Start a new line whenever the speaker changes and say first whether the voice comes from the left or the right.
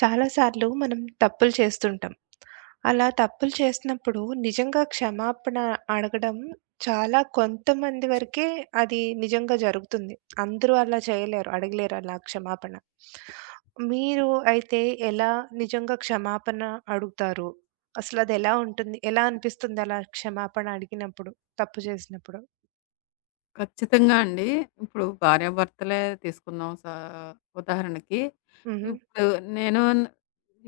right: చాలా సార్లు మనం తప్పులు చేస్తుంటాం. అలా తప్పులు చేసినప్పుడు నిజంగా క్షమాపణ అడగడం చాలా కొంతమంది వరకే అది నిజంగా జరుగుతుంది. అందరూ అలా చేయలేరు. అడగలేరు అలా క్షమాపణ. మీరు అయితే ఎలా నిజంగా క్షమాపణ అడుగుతారు? అసలది ఎలా ఉంటుంది? ఎలా అనిపిస్తుంది అలా క్షమాపణ అడిగినప్పుడు? తప్పు చేసినప్పుడు?
left: ఖచ్చితంగా అండి. ఇప్పుడు భార్యాభర్తలే తీసుకుందాం ఉదాహరణకి.
right: హుహు.
left: ఇప్పుడు నేను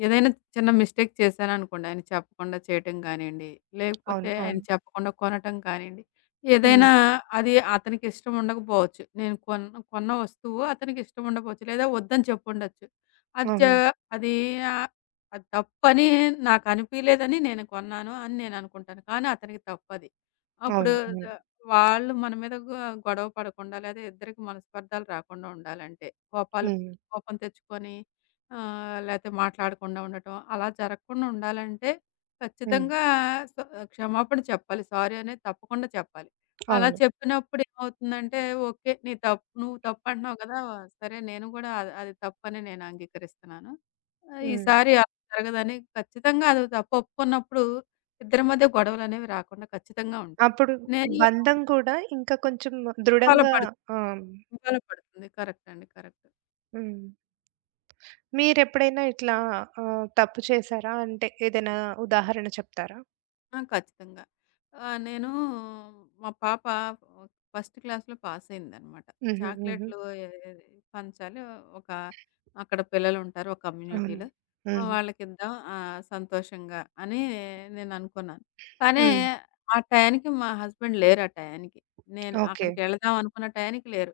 left: ఏదైనా చిన్న మిస్టేక్ చేశాననుకోండి, ఆయనకి చెప్పకుండా చేయటం కానియండి, లేకపోతే
right: అవును. అవును.
left: ఆయనకి చెప్పకుండా కొనటం కానియండి,
right: హ్మ్.
left: ఏదైనా అది అతనికి ఇష్టం ఉండకపోవచ్చు. నేను కొన్న కొన్న వస్తువు అతనికి ఇష్టం ఉండకపోవచ్చు. లేదా వద్దని చెప్పుండొచ్చు. అది చ
right: హుహు.
left: అది ఆహ్, అది తప్పని నాకు అనిపియలేదని నేను కొన్నాను అని నేను అనుకుంటాను. కానీ అతనికి తప్పది. అప్పుడు
right: అవును.
left: ద
right: హ్మ్.
left: వాళ్ళు మన మీద గొడవ పడకుండా లేదా ఇద్దరికి మనస్పర్ధాలు రాకుండా ఉండాలంటే. కోపాలు
right: హ్మ్.
left: కోపం తెచ్చుకొని లేతే మాట్లాడకుండా ఉండటం అలా జరగకుండా ఉండాలంటే
right: హ్మ్.
left: ఖచ్చితంగా స క్షమాపణ చెప్పాలి. సారీ అనేది తప్పకుండా చెప్పాలి. అలా
right: అవును.
left: చెప్పినప్పుడు ఏమవుతుందంటే ఓకే. నీ తప్పు, నువ్వు తప్పు అంటున్నావు కదా! సరే నేను కూడా అది అది తప్పని నేను అంగీకరిస్తున్నాను.
right: హ్మ్.
left: ఈసారి అలా జరగదని ఖచ్చితంగా అది తప్పు ఒప్పుకున్నప్పుడు ఇద్దరి మధ్య గొడవలనేవి రాకుండా ఖచ్చితంగా ఉంటాయి.
right: అప్పుడు
left: నేను
right: బంధం కూడా ఇంకా కొంచెం దృఢంగా
left: బలపడుతుంది.
right: ఆ!
left: బలపడుతుంది. కరెక్ట్ అండి. కరెక్ట్.
right: హ్మ్. మీరెప్పుడైనా ఇట్లా తప్పు చేశారా? అంటే ఏదైనా ఉదాహరణ చెప్తారా?
left: ఆ! ఖచ్చితంగా. ఆహ్, నేను మా పాప ఫస్ట్ క్లాస్‌లో పాస్ అయిందనమాట.
right: హుహు. హుహు.
left: చాక్లెట్‌లు ఎ ఎ పంచాలి. ఒక అక్కడ పిల్లలుంటారు ఒక
right: అవును.
left: కమ్యూనిటీలో.
right: హ్మ్.
left: వాళ్ళకిద్దాం సంతోషంగా అని నేననుకున్నాను. కానీ
right: హ్మ్.
left: ఆ టయానికి మా హస్బెండ్ లేరు ఆ టయానికి. నేను
right: ఓకే.
left: అక్కడికెళదాం అనుకున్న టయానికి లేరు.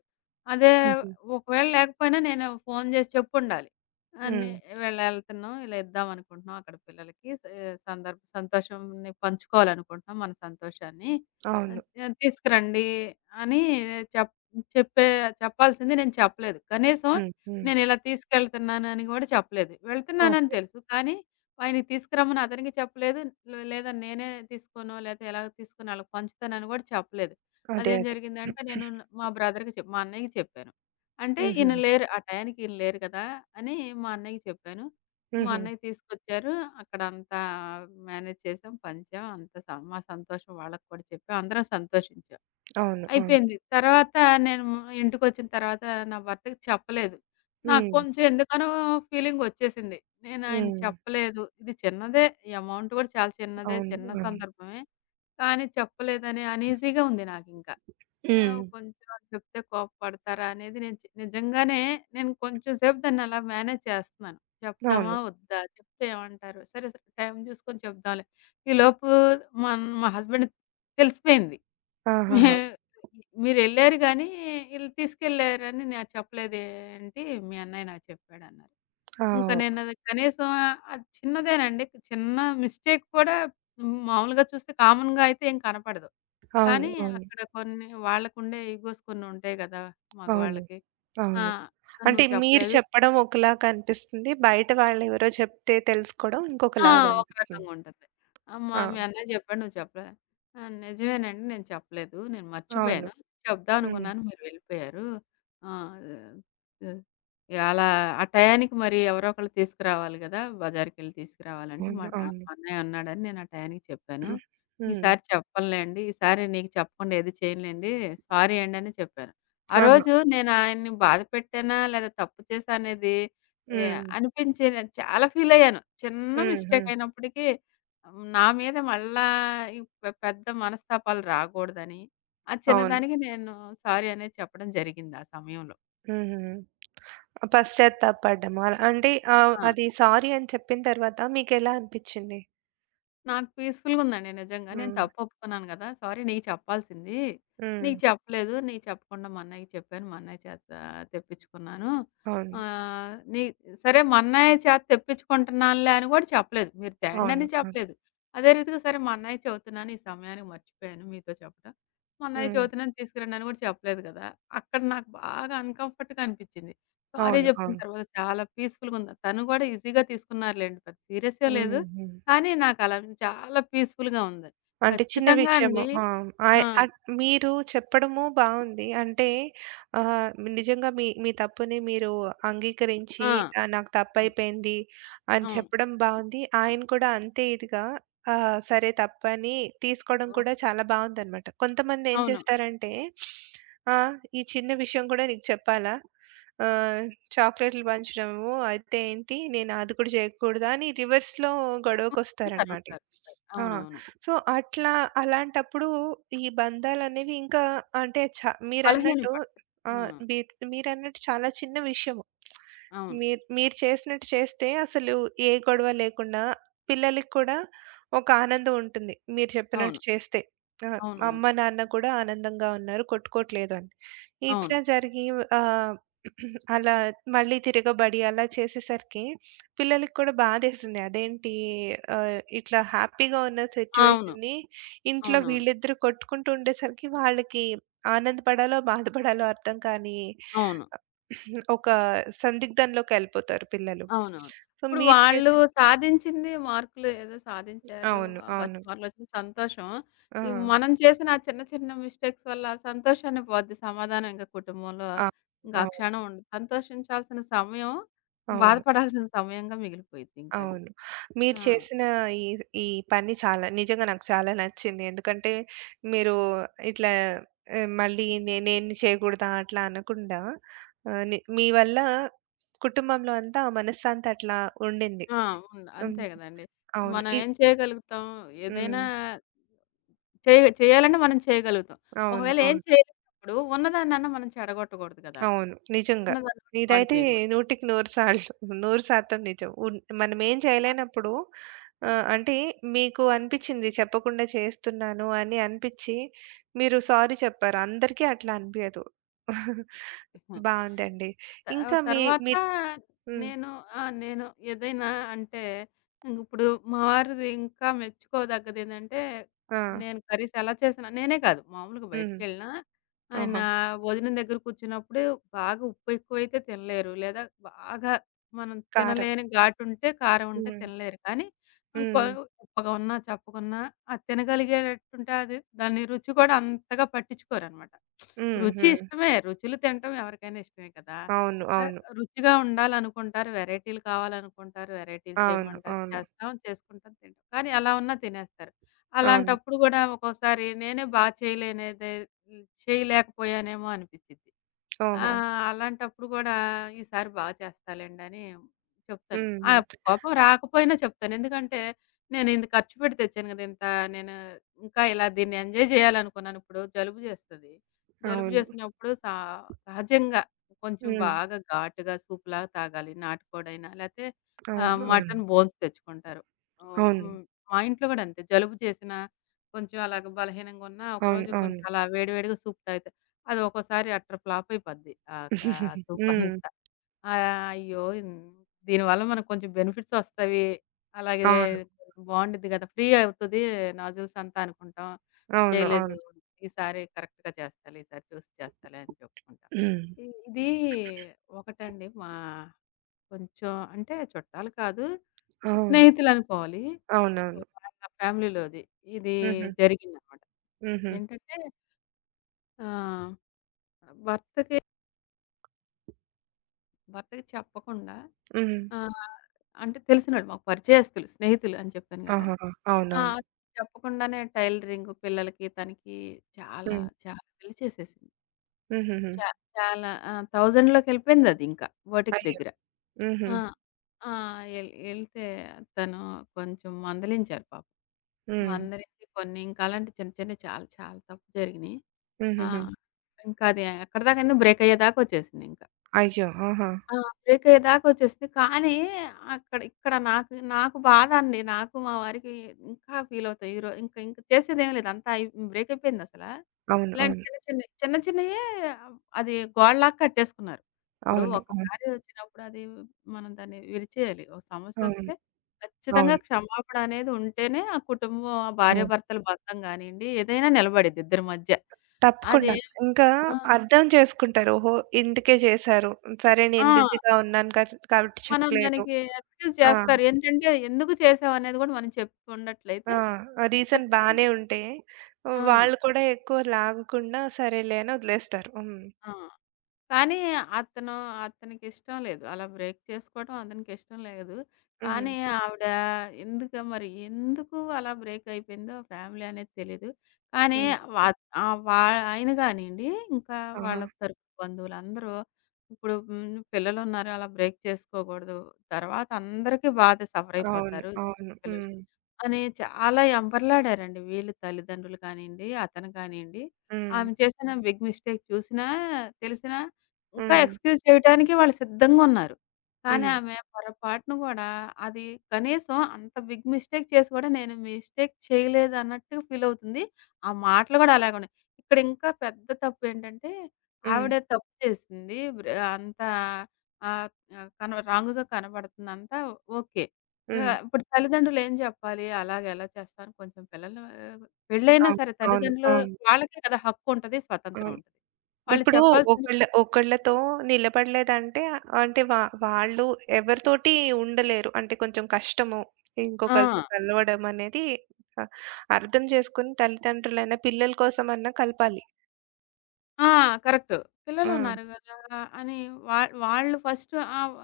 left: అదే
right: హుహు.
left: ఒకవేళ లేకపోయినా నేను ఫోను జేసి చెప్పుండాలి. అని
right: హ్మ్.
left: వెళ్ళెళ్తున్నాం. ఇలా ఇద్దామనుకుంటున్నాం అక్కడ పిల్లలకి. సందర్భ సంతోషంని పంచుకోవాలనుకుంటున్నాం మన సంతోషాన్ని.
right: అవును.
left: ఆహ్, ఆహ్, తీసుకురండి అని చెప్ చెప్పే చెప్పాల్సింది నేను చెప్పలేదు. కనీసం
right: హ్మ్. హ్మ్.
left: నేనిలా తీసుకెళ్తున్నానని గూడా చెప్పలేదు. వెళ్తున్నానని
right: ఓకే.
left: తెలుసు. కానీ ఆయనకి తీసుకురమ్మని అతనికి చెప్పలేదు. లేదా నేనే తీసుకోనో, లేతే ఎలాగో తీసుకొని ఆళ్ళకి పంచుతానని గూడా చెప్పలేదు.
right: అదే.
left: అదేం
right: అదే.
left: జరిగిందంటే నేను నా- మా బ్రదర్‌కి చెప్ మా అన్నయ్యకి చెప్పాను. అంటే
right: హుహు.
left: ఈయన లేరు. ఆ టయానికి ఈయన లేరు కదా! అని మా అన్నయ్యకి చెప్పాను. మా
right: హుహు.
left: అన్నయ్య తీసుకొచ్చారు. అక్కడంతా మేనేజ్ చేసాం, పంచాం. అంతా మా సంతోషం వాళ్ళకి కూడా చెప్పాం. అందరం సంతోషించాం.
right: అవును. అవును.
left: అయిపోయింది. తర్వాత నేను ఇంటికొచ్చిన తర్వాత నా భర్తకి చెప్పలేదు. నాకు
right: హ్మ్.
left: కొంచెం ఎందుకనో ఫీలింగ్ వచ్చేసింది. నేను ఆయనకి
right: హ్మ్.
left: చెప్పలేదు. ఇది చిన్నదే. ఈ అమౌంట్ కూడా చాలా చిన్నదే.
right: అవును.
left: చిన్న
right: అవును.
left: సందర్భమే. కానీ చెప్పలేదనే అనీజీగా ఉంది నాకింక.
right: హ్మ్.
left: యాహ్! కొంచెం అది చెప్తే కోప్పడతారా అనేది నేను నిజంగానే నేను కొంచెం సేపు దాన్నలా మేనేజ్ చేస్తున్నాను. చెప్దామా?
right: అవును.
left: వద్దా? చెప్తే ఏమంటారు? సరే, సరే టైం చూసుకొని చెప్దాంలే. ఈలోపు మా హస్బెండ్‌కి తెలిసిపోయింది. మే
right: ఆహాహా!
left: మీరెళ్లారు గానీ, ఈళ్ళు తీసుకెళ్లారని నాకు చెప్పలేదేంటి, మీ అన్నయ్య నాకు చెప్పాడన్నారు.
right: ఆ!
left: ఇంక నేనది కనీసం అది చిన్నదేనండి. చిన్న మిస్టేక్ కూడా మామూలుగా చూస్తే కామన్‌గా అయితే ఏం కనపడదు.
right: అవును.
left: కానీ
right: అవును.
left: అక్కడ కొన్ని వాళ్ళకుండే ఇగోస్ కొన్ని ఉంటాయి గదా!
right: అవును.
left: మగవాళ్ళకి. ఆ!
right: అవును.
left: "ఆ,
right: అంటే
left: నువ్వు
right: మీరు
left: చెప్పలేదు."
right: చెప్పడం ఒకలాగా అనిపిస్తుంది. బయట వాళ్ళెవరో చెప్తే తెలుసుకోవడం
left: ఆ!
right: ఇంకొకలాగా
left: ఒక
right: అనిపిస్తుంది.
left: రకంగా ఉంటది. ఆహ్, మా
right: ఆ!
left: మీ అన్నయ్య చెప్పాడు, "నువ్వు చెప్పలేదా?" "ఆ! నిజమేనండి, నేను చెప్పలేదు. నేను
right: అవును.
left: మర్చిపోయాను. చెప్దాం
right: హ్మ్.
left: అనుకున్నాను, మీరు వెళ్ళిపోయారు. ఆ! ఆహ్, అలా ఆ టయానికి మరి ఎవరో ఒకళ్ళు తీసుకురావాలి గదా! బజార్‌కెళ్ళి తీసుకురావాలంటే"
right: అవును. అవును.
left: మా అన్నయ్య అన్నాడని నేను ఆ టయానికి చెప్పాను.
right: హ్మ్.
left: "ఈసారి చెప్పనులేండి. ఈసారి నీకు చెప్పకుండా ఏది చేయనులేండి. సారీ అండి" అని చెప్పాను. ఆ
right: ఆహా!
left: రోజు నేను ఆయన్ని బాధ పెట్టానా? లేదా తప్పు చేశా అనేది ఎ
right: హ్మ్.
left: అనిపించి నేను చాలా ఫీల్ అయ్యాను. చిన్న
right: హ్మ్.
left: మిస్టేక్
right: హ్మ్.
left: అయినప్పటికీ హ్మ్, నా మీద మళ్ళా ఈ పెద్ద మనస్తాపాలు రాకూడదని, ఆ
right: అవును.
left: చిన్నదానికి నేను సారీ అనేది చెప్పడం జరిగింది ఆ సమయంలో.
right: హుహుహు. పశ్చాత్తాపపడ్డము. అలా అంటే
left: ఆ!
right: అది సారీ అని చెప్పిన తర్వాత మీకెలా అనిపిచ్చింది?
left: నాకు పీస్‌ఫుల్‌గుందండి నిజంగా. నేను
right: హ్మ్.
left: తప్పు ఒప్పుకున్నాను గదా! సారీ నీకు చెప్పాల్సింది.
right: హ్మ్.
left: నీకు చెప్పలేదు. నీకు చెప్పకుండా మా అన్నయ్యకి చెప్పాను. మా అన్నయ్య చేత తెప్పించుకున్నాను.
right: అవును.
left: ఆహ్, నీ సరే మా అన్నయ్య చేత తెప్పించుకుంటున్నానులే అని గూడా చెప్పలేదు. మీరు
right: అవును.
left: తేండని
right: అవును.
left: చెప్పలేదు. అదే రీతిగా సరే మా అన్నయ్య చెవుతున్నాను ఈ సమయానికి మర్చిపోయాను మీతో చెప్పడం. మా అన్నయ్య
right: హ్మ్.
left: చెవుతున్నాను తీసుకురండి అని గూడా చెప్పలేదు గదా! అక్కడ నాకు బాగా అన్‌కంఫర్ట్‌గా అనిపించింది. సారీ
right: అవును.
left: జెప్పిన
right: అవును.
left: తర్వాత చాలా పీస్‌ఫుల్‌గుంది. తను గూడా ఈజీగా తీసుకున్నారులెండి. పెద్ద సీరియస్సే
right: హ్మ్.
left: లేదు.
right: హ్మ్.
left: కానీ నాకలా చాలా పీస్‌ఫుల్‌గా ఉంది.
right: అంటే చిన్న
left: ఖచ్చితంగా
right: విషయము.
left: అండి.
right: ఆ! ఆహ్,
left: ఆ!
right: అట్ మీరు చెప్పడము బావుంది. అంటే ఆహ్, నిజంగా మీ మీ తప్పుని మీరు అంగీకరించి
left: ఆ!
right: నాకు
left: అవును,
right: తప్పయిపోయింది అని
left: అవును.
right: చెప్పడం బావుంది. ఆయన కూడా అంతే ఇదిగా సరే తప్పని తీసుకోవడం
left: ఓహ్!
right: కూడా చాలా బావుందనమాట. కొంతమంది ఏం
left: అవును.
right: చేస్తారంటే ఆ! ఈ చిన్న విషయం కూడా నీకు చెప్పాలా? ఆహ్, చాక్లెట్లు పంచడము అయితే ఏంటి? నేను అది కూడా చేయకూడదా? అని రివర్స్‌లో
left: ఉంటారు,
right: గొడవకొస్తారనమాట.
left: ఉంటారు, ఉంటారు.
right: ఆ!
left: అవునవును.
right: సో, అట్లా అలాంటప్పుడు ఈ బంధాలనేవి ఇంకా అంటే చ
left: బలహీన
right: మీరన్నట్టు
left: పడతారు. ఆ!
right: ఆహ్, మీర్ మీరన్నట్టు చాలా చిన్న విషయము.
left: అవును,
right: మీరు మీరు చేసినట్టు చేస్తే అసలు ఏ గొడవ లేకుండా పిల్లలకి కూడా ఒక ఆనందం ఉంటుంది. మీరు చెప్పినట్టు
left: అవును.
right: చేస్తే. ఆ! అమ్మ,
left: అవునవును.
right: నాన్న కూడా ఆనందంగా ఉన్నారు. కొట్టుకోవట్లేదు అని. ఇట్లా
left: అవును.
right: జరిగి ఆహ్, అలా మళ్ళీ తిరగబడి అలా చేసేసరికి పిల్లలకి కూడా బాధేసింది. అదేంటి ఇట్లా హ్యాపీగా ఉన్న
left: అవునవును. అవును,
right: సిట్యుయేషన్‌ని
left: అవును.
right: ఇంట్లో
left: అవునవును.
right: వీళ్ళిద్దరూ కొట్టుకుంటూ ఉండేసరికి వాళ్ళకి ఆనందపడాలో, బాధపడాలో అర్థం కానీ
left: అవును.
right: ఒక సందిగ్ధంలోకెళ్ళిపోతారు పిల్లలు.
left: అవునవును.
right: సో,
left: ఇప్పుడు
right: మీరు
left: వాళ్ళు
right: చేసిన
left: సాధించింది మార్కులు ఏదో సాధించారు.
right: అవును. అవును.
left: ఫస్ట్ మార్కులొచ్చిన సంతోషం.
right: ఆ!
left: ఈ మనం చేసిన ఆ చిన్న, చిన్న మిస్టేక్స్ వల్ల ఆ సంతోషాన్ని పోద్ది సమాధానం ఇంక కుటుంబంలో.
right: ఆ!
left: ఇంక ఆ
right: అవును.
left: క్షణం ఉండదు. సంతోషించాల్సిన సమయం,
right: అవును.
left: బాధపడాల్సిన సమయంగా మిగిలిపోయిద్ది ఇంకది.
right: అవును. మీరు
left: ఆ!
right: చేసిన ఈ ఈ పని చాలా నిజంగా నాకు చాలా నచ్చింది. ఎందుకంటే మీరు ఇట్లా మళ్ళీ నేను చేయకూడదా అట్లా అనకుండా ఆహ్, ని మీ వల్ల కుటుంబంలో అంతా ఆ మనశ్శాంతి అట్లా ఉండింది.
left: ఆ! ఉండ
right: హ్మ్.
left: అంతే గదండీ.
right: అవును.
left: మనం ఏం చేయగలుగుతాం? ఏదైనా
right: హ్మ్.
left: చేయాలంటే మనం చేయగలుగుతాం.
right: అవును.
left: ఒకవేళ ఏం
right: అవును.
left: చేయలేనప్పుడు ఉన్నదాన్నన్నా మనం చెడగొట్టకూడదు గదా!
right: అవును. నిజంగా.
left: ఉన్నదాన్ని పాడు
right: ఇదైతే
left: చేయకూడదు.
right: 100కి 100 సార్లు 100% నిజం. మనమేం చేయలేనప్పుడు
left: ఆ!
right: అంటే మీకు అనిపిచ్చింది చెప్పకుండా చేస్తున్నాను అని అనిపిచ్చి, మీరు సారీ చెప్పారు. అందరికీ అట్లా అనిపియదు. బావుందండి.
left: ఆ! త
right: ఇంకా మీ
left: తర్వాత
right: మీ హ్మ్.
left: నేను ఆ! నేను ఏదైనా అంటే ఇంగిప్పుడు మా వారిది ఇంకా మెచ్చుకోదగ్గదేందంటే,
right: ఆ!
left: నేను కర్రీస్ ఎలా చేసినా నేనే కాదు మామూలుగా
right: హ్మ్.
left: బయటికెళ్ళినా ఆయన
right: ఓహో!
left: భోజనం దగ్గర కూర్చున్నప్పుడు బాగా ఉప్పు ఎక్కువైతే తినలేరు. లేదా బాగా మనం
right: కారం.
left: తినలేని ఘాటుంటే, కారం ఉంటే
right: హ్మ్.
left: తినలేరు. కానీ ఇంకో
right: హ్మ్.
left: ఉప్పగా ఉన్నా, చప్పకున్నా అది తినగలిగేటట్టుంటే అది దాని రుచి కూడా అంతగా పట్టించుకోరనమాట.
right: హ్మ్.
left: రుచి
right: హ్మ్.
left: ఇష్టమే. రుచులు తినటం ఎవరికైనా ఇష్టమే కదా!
right: అవును.
left: ఆ!
right: అవును.
left: రుచిగా ఉండాలనుకుంటారు. వెరైటీలు కావాలనుకుంటారు. వెరైటీలు
right: అవును.
left: చేయమంటారు.
right: అవును.
left: చేస్తాం. చేసుకుంటాం. తింటాం. కానీ అలా ఉన్నా తినేస్తారు.
right: అవును.
left: అలాంటప్పుడు గూడా ఒక్కోసారి నేనే బా చేయలేనిదే చేయలేకపోయానేమో అనిపిచ్చిద్ది. ఆ!
right: ఓహో!
left: అలాంటప్పుడు గూడా ఈసారి బా చేస్తాలేండని చెప్తాను. ఆ!
right: హుహు.
left: కోపం రాకపోయినా చెప్తాను. ఎందుకంటే నేను ఇంత ఖర్చు పెట్టి తెచ్చాను గదా! ఇంత నేను ఇంకా ఇలా దీన్ని ఎంజాయ్ చేయాలనుకున్నాను. ఇప్పుడు జలుబు జేస్తది. జలుబు
right: అవును.
left: జేసినప్పుడు సహజంగా కొంచెం
right: హ్మ్.
left: బాగా ఘాటుగా సూప్‌లాగా తాగాలి. నాటుకోడైనా లేతే
right: అవును. అవును.
left: మటన్ బోన్స్ తెచ్చుకుంటారు. ఓహ్!
right: అవును.
left: హ్మ్. మా ఇంట్లో గూడా అంతే. జలుబు చేసినా, కొంచెం అలాగ బలహీనంగా ఉన్నా,
right: అవును.
left: ఒకరోజు
right: అవును.
left: కొంచెం అలా వేడి వేడిగా సూప్ తాగితే అది ఒక్కోసారి అట్టర్ ఫ్లాప్ అయిపోద్ది. ఆ సూప్
right: హ్మ్.
left: అంతా. ఆ! అయ్యో! దీనివల్ల మనకు కొంచెం బెనిఫిట్స్ వస్తవి. అలాగే
right: అవును.
left: బావుండిద్ది గదా! ఫ్రీ అవుతది నాజిల్స్ అంతా అనుకుంటాం.
right: అవును.
left: చేయలేదు.
right: అవును.
left: ఈసారి కరెక్ట్‌గా చేస్తాలే. ఈసారి చూసి చేస్తాలే అని చెప్పుకుంటాం.
right: హ్మ్.
left: ఇది ఒకటండి మా కొంచెం అంటే చుట్టాలు కాదు.
right: అవును.
left: స్నేహితులనుకోవాలి.
right: అవునవును.
left: వాళ్ళ ఫ్యామిలీలోది. ఇది
right: హుహు.
left: జరిగిందనమాట.
right: హుహు.
left: ఏంటంటే ఆహ్, భర్తకి భర్తకి చెప్పకుండా
right: హ్మ్.
left: ఆ! అంటే తెలిసినోళ్ళు. మాకు పరిచయస్తులు, స్నేహితులు అని చెప్పాను గదా!
right: ఆహాహా!
left: ఆ!
right: అవునవును.
left: చెప్పకుండానే టైలరింగ్ పిల్లలకి, తనకి చాలా
right: హ్మ్.
left: చాలా పిలిచేసేసింది.
right: హుహుహు.
left: చా చాలా ఆ! థౌసండ్‌లోకెళ్ళిపోయిందదింకా వాటికి
right: అయ్యో!
left: దగ్గర.
right: హుహు.
left: ఆ! ఆ! ఎళ్తే తను కొంచెం మందలించారు పాపం.
right: హ్మ్.
left: మందలించి కొన్ని ఇంకా అలాంటి చిన్న చిన్నవి చాలా చాలా తప్పు జరిగినియి. ఆ!
right: హుహుహు.
left: ఇంకా అది ఎక్కడిదాకైందో బ్రేక్ అయ్యేదాకొచ్చేసిందింక.
right: అయ్యో! ఆహా!
left: ఆ! బ్రేకయ్యేదాకొచ్చేసింది. కానీ, అక్కడ ఇక్కడ నాకు నాకు బాధ అండి. నాకు, మా వారికి ఇంకా ఫీలవుతా ఇంక ఇంక చేసేదేం లేదు. అంతా అయి బ్రేకయిపోయిందసల.
right: అవును.
left: ఇలాంటి
right: అవును.
left: చిన్న చిన్నయి, చిన్న చిన్నయే అది గోడలాగా కట్టేసుకున్నారు. ఇప్పుడు
right: అవును. అవును.
left: ఒకసారి వచ్చినప్పుడు అది మనం దాన్ని విరిచేయాలి. ఒక
right: అవును.
left: సమస్యొస్తే ఖచ్చితంగా
right: అవును.
left: క్షమాపణ అనేది ఉంటేనే, ఆ కుటుంబం ఆ
right: అవును.
left: భార్యాభర్తల బంధం గానియండి, ఏదైనా నిలబడిద్ది ఇద్దరి మధ్య.
right: తప్పకుండా.
left: అదే
right: ఇంకా
left: ఆ!
right: అర్థం చేసుకుంటారు. ఓహో! ఇందుకే చేశారు. సరే
left: ఆ!
right: నేను బిజీగా ఉన్నాను కాబట్టి
left: మనం
right: చెప్పలేదు.
left: దానికి ఎక్స్‌క్యూజ్
right: ఆ!
left: చేస్తారు. ఏంటంటే ఎందుకు చేసామనేది గూడా మనం చెప్పుకున్నట్లయితే
right: ఆ! ఆ రీజన్
left: ఖచ్చితంగా
right: బానే ఉంటే
left: ఆ!
right: వాళ్ళు కూడా ఎక్కువ లాగకుండా సరేలే అని వదిలేస్తారు. హ్మ్.
left: ఆ! కానీ అతను అతనికిష్టం లేదు. అలా బ్రేక్ చేసుకోవడం అతనికిష్టం లేదు.
right: హ్మ్.
left: కానీ ఆవిడ ఎందుకు మరి ఎందుకు అలా బ్రేక్ అయిపోయిందో ఫ్యామిలీ అనేది తెలీదు. కానీ
right: హ్మ్.
left: వా ఆహ్, వా ఆయన గానియండి ఇంకా
right: ఆహా!
left: వాళ్ళ తరపు బంధువులందరూ ఇప్పుడు హ్మ్. పిల్లలున్నారు, అలా బ్రేక్ చేసుకోకూడదు. తర్వాత అందరికీ బాధ సఫర్
right: అవును.
left: అయిపోతారు.
right: అవును.
left: పిల్లలు
right: హ్మ్.
left: అని చాలా ఎంబర్లాడారండి. వీళ్ళు తల్లిదండ్రులు కానియండి, అతను కానియండి.
right: హ్మ్.
left: ఆమె చేసిన బిగ్ మిస్టేక్ చూసినా, తెలిసినా ఇంకా
right: హ్మ్.
left: ఎక్స్‌క్యూజ్ చేయటానికి వాళ్ళు సిద్ధంగున్నారు. కానీ
right: హ్మ్.
left: ఆమె పొరపాటున గూడా అది కనీసం అంత బిగ్ మిస్టేక్ చేసి గూడా నేను మిస్టేక్ చేయలేదన్నట్టు ఫీలవుతుంది. ఆ మాటలు గూడా అలాగే ఉన్నాయి. ఇక్కడ ఇంకా పెద్ద తప్పేంటంటే,
right: హ్మ్.
left: ఆవిడ తప్పు చేసింది. అంతా ఆహ్, ఆహ్, కన రాంగ్‌గా కనబడుతుందంతా ఓకే.
right: హ్మ్.
left: ఇప్పుడు తల్లిదండ్రులేం జెప్పాలి? అలాగ ఎలా చేస్తాను కొంచెం పిల్లలు పెళ్ళైనా
right: అవును.
left: సరే
right: అవును.
left: తల్లిదండ్రులు
right: అవును.
left: వాళ్ళకే కదా! హక్కుంటది, స్వతంత్రం
right: అవును.
left: ఉంటది. వాళ్ళు
right: ఇప్పుడు
left: చెప్పాల్సింది
right: ఒకళ్ళతో నిలబడలేదంటే అంటే వా వాళ్ళు ఎవరితోటి ఉండలేరు. అంటే కొంచెం కష్టము.
left: ఆ!
right: ఇంకొకళ్ళతో కలవడం అనేది ఆహ్, అర్థం చేసుకొని తల్లిదండ్రులైనా పిల్లల కోసమన్నా కలపాలి.
left: ఆ! కరెక్ట్.
right: ఆ!
left: పిల్లలున్నారు గదా! అని వా వాళ్ళు ఫస్ట్ ఆహ్,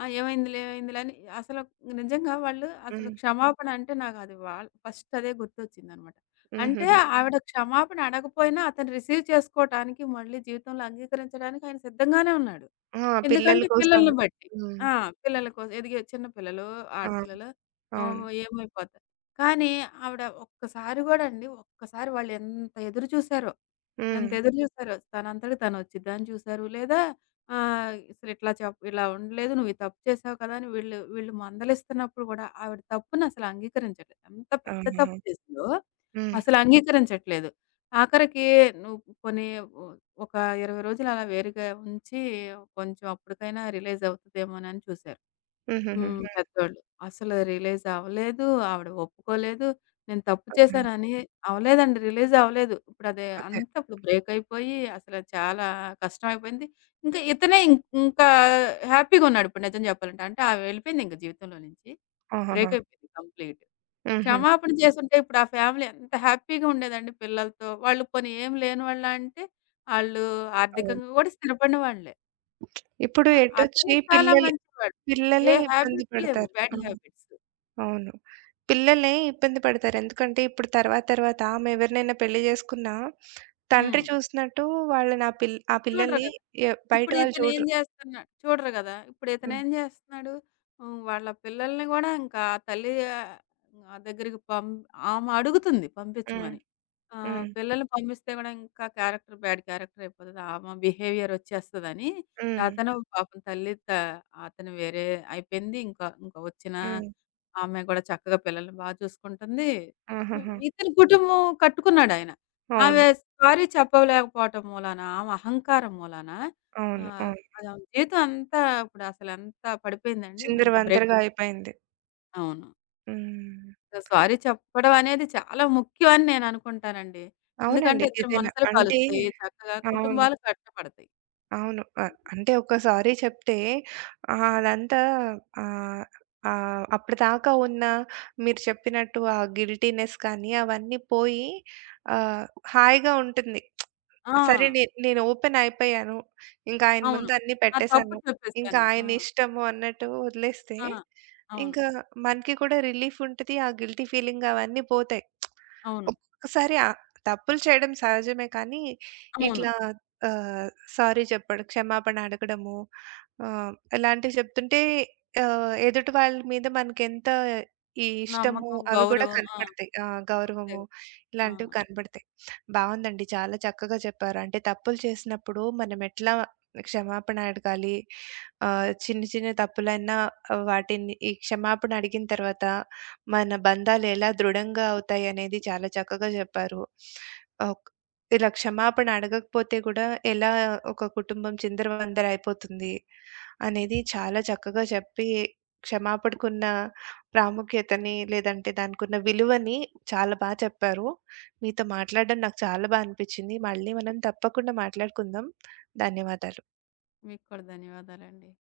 left: ఆ! ఏమైందిలే, ఏమైందిలే అని అసలు నిజంగా వాళ్ళు అసలు
right: హ్మ్.
left: క్షమాపణ అంటే నాకది వాళ్ ఫస్ట్ అదే గుర్తొచ్చిందనమాట. అంటే
right: హుహు.
left: ఆవిడ క్షమాపణ అడగపోయినా అతను రిసీవ్ చేసుకోటానికి, మళ్ళీ జీవితంలో అంగీకరించడానికి ఆయన సిద్ధంగానే ఉన్నాడు.
right: ఆ! పిల్లల
left: ఎందుకంటే
right: కోసం.
left: పిల్లల్ని బట్టి.
right: హ్మ్.
left: ఆ! పిల్లల కోసం ఎదిగే చిన్న పిల్లలు,
right: ఆ!
left: ఆడపిల్లలు
right: అవును.
left: ఏమైపోతారు. కానీ ఆవిడ ఒక్కసారి గూడా అండి, ఒక్కసారి వాళ్ళెంత ఎదురు చూసారో.
right: హ్మ్.
left: ఎంత ఎదురు చూసారో. తనంతట తనొచ్చిద్దని చూసారు. లేదా "అసలిట్లా చెప్ ఇలా ఉండలేదు. నువ్వు ఈ తప్పు చేసావు కదా!" అని వీళ్ళు వీళ్ళు మందలిస్తున్నప్పుడు గూడా ఆవిడ తప్పునసలు అంగీకరించట్లేదు. ఎంత పెద్ద
right: ఆహాహా!
left: తప్పు చేసిందో
right: హ్మ్.
left: అసలు అంగీకరించట్లేదు. ఆఖరికి నువ్వు పోనీ ఒ ఒక 20 రోజులు అలా వేరుగా ఉంచి కొంచెం అప్పటికైనా రిలైజ్ అవుతదేమోనని చూసారు.
right: హుహుహు.
left: హ్మ్. పెద్దోళ్ళు. అసలు రిలీజ్ అవ్వలేదు. ఆవిడ ఒప్పుకోలేదు. నేను తప్పు
right: హుహు.
left: చేశానని అవ్వలేదండి. రిలీజ్ అవ్వలేదు. ఇప్పుడది
right: అదే.
left: అంతా ఇప్పుడు బ్రేక్ అయిపోయి అసలు చాలా కష్టం అయిపోయింది. ఇంకా ఇతనే ఇంకా హ్యాపీగున్నాడు ఇప్పుడు నిజం చెప్పాలంటే. అంటే ఆమె వెళ్ళిపోయింది ఇంక జీవితంలో నుంచి.
right: ఆహాహా!
left: బ్రేక్ అయిపోయింది కంప్లీట్.
right: హుహు.
left: క్షమాపణ చేసుంటే ఇప్పుడు ఆ ఫ్యామిలీ ఎంత హ్యాపీగా ఉండేదండి పిల్లలతో. వాళ్ళు పోనీ ఏం లేని వాళ్ళా అంటే, ఆళ్ళు
right: అవును.
left: ఆర్థికంగా కూడా స్థిరపడిన వాళ్ళే.
right: ఇప్పుడు
left: ఆ! అతను
right: ఎటొచ్చి
left: చాలా
right: పిల్లలు
left: మంచివాడు.
right: పిల్లలే
left: ఏ
right: ఇబ్బంది
left: హాబిట్ లేవు.
right: పడతారు.
left: బ్యాడ్
right: అవును.
left: హాబిట్స్.
right: అవును. పిల్లలే ఇబ్బంది పడతారు. ఎందుకంటే ఇప్పుడు తర్వాత తర్వాత ఆమె ఎవరినైనా పెళ్లి చేసుకున్నా తండ్రి
left: హ్మ్.
right: చూసినట్టు వాళ్ళు నా పిల్ ఆ
left: చూడరు
right: పిల్లల్ని
left: గదా!
right: బయట
left: ఇప్పుడు
right: వాళ్ళు
left: ఇతనేం
right: చూడరు.
left: జేస్తున్నా చూడరు గదా! ఇప్పుడు
right: హ్మ్.
left: ఇతనేం జేస్తున్నాడు? హ్మ్. వాళ్ళ పిల్లల్ని గూడా ఇంకా ఆ తల్లి దగ్గరికి ఆమె అడుగుతుంది
right: హ్మ్.
left: పంపించమని.
right: హ్మ్.
left: పిల్లల్ని పంపిస్తే గూడా ఇంకా క్యారెక్టర్ బ్యాడ్ క్యారెక్టర్ అయిపోతది. ఆమె బిహేవియర్ వచ్చేస్తదని
right: హ్మ్.
left: అతను పాపం తల్లి త అతను వేరే అయిపోయింది. ఇంకా ఇంకా వచ్చిన
right: హ్మ్.
left: ఆమె గూడా చక్కగా పిల్లల్ని బా చూసుకుంటుంది. హ్మ్.
right: ఆహాహా!
left: ఇతని కుటుంబం కట్టుకున్నాడాయన.
right: అవును.
left: ఆమె సారీ చెప్పలేకపోవటం మూలాన, ఆమె అహంకారం మూలాన
right: అవును.
left: ఆహ్,
right: అవును.
left: అది ఆమె జీవితం అంతా ఇప్పుడసలెంత పడిపోయిందండి. ఇంత
right: చిందరవందరగా
left: బ్రేకప్.
right: అయిపోయింది.
left: అవును.
right: హ్మ్.
left: సారీ చెప్పడం అనేది చాలా ముఖ్యం అని నేననుకుంటానండి.
right: అవునండి.
left: ఎందుకంటే ఇద్దరి
right: ఏదైనా
left: మనసులు
right: అంటే
left: కలుస్తాయి. చక్కగా
right: అవును.
left: కుటుంబాలు కట్టపడతాయి.
right: అవును. అంటే ఒకసారి చెప్తే అదంతా ఆహ్, ఆహ్, అప్పటిదాకా ఉన్న మీరు చెప్పినట్టు ఆ గిల్టీనెస్ కానీ అవన్నీ పోయి ఆహ్, హాయిగా ఉంటుంది. సరే
left: ఆ!
right: నేను ఓపెన్ అయిపోయాను. ఇంకా ఆయన
left: అవును.
right: ముందు అన్నీ
left: నా తప్పు
right: పెట్టేసాను. ఇంకా
left: చెప్పేసాను. ఆ!
right: ఆయన ఇష్టము అన్నట్టు వదిలేస్తే,
left: ఆ! అవును,
right: ఇంకా మనకి కూడా రిలీఫ్ ఉంటది. ఆ గిల్టీ ఫీలింగ్ అవన్నీ పోతాయి.
left: అవును,
right: ఒక్కొక్కసారి తప్పులు చేయడం సహజమే కానీ,
left: అవును.
right: ఇట్లా ఆహ్, సారీ చెప్పడం, క్షమాపణ అడగడము ఆహ్, ఇలాంటివి చెప్తుంటే ఎదుటి వాళ్ళ మీద మనకెంత ఇష్టము
left: నమ్మకం,
right: అవి కూడా
left: గౌరవం. ఆ!
right: కనపడతాయి. ఆ!
left: అంతే.
right: గౌరవము
left: ఆ!
right: ఇలాంటివి కనపడతాయి. బావుందండి. చాలా చక్కగా చెప్పారు. అంటే తప్పులు చేసినప్పుడు మనం ఎట్లా క్షమాపణ అడగాలి? చిన్న చిన్న తప్పులైనా ఆ, వాటిని ఈ క్షమాపణ అడిగిన తర్వాత మన బంధాలు ఎలా దృఢంగా అవుతాయి అనేది చాలా చక్కగా చెప్పారు. ఓక్ ఇలా క్షమాపణ అడగకపోతే కూడా ఎలా ఒక కుటుంబం చిందరవందర అయిపోతుంది అనేది చాలా చక్కగా చెప్పి, క్షమాపణకున్న ప్రాముఖ్యతని లేదంటే దానికున్న విలువని చాలా బా చెప్పారు. మీతో మాట్లాడడం నాకు చాలా బా అనిపిచ్చింది. మళ్ళీ మనం తప్పకుండా మాట్లాడుకుందాం. ధన్యవాదాలు.
left: మీకు కూడా ధన్యవాదాలండి.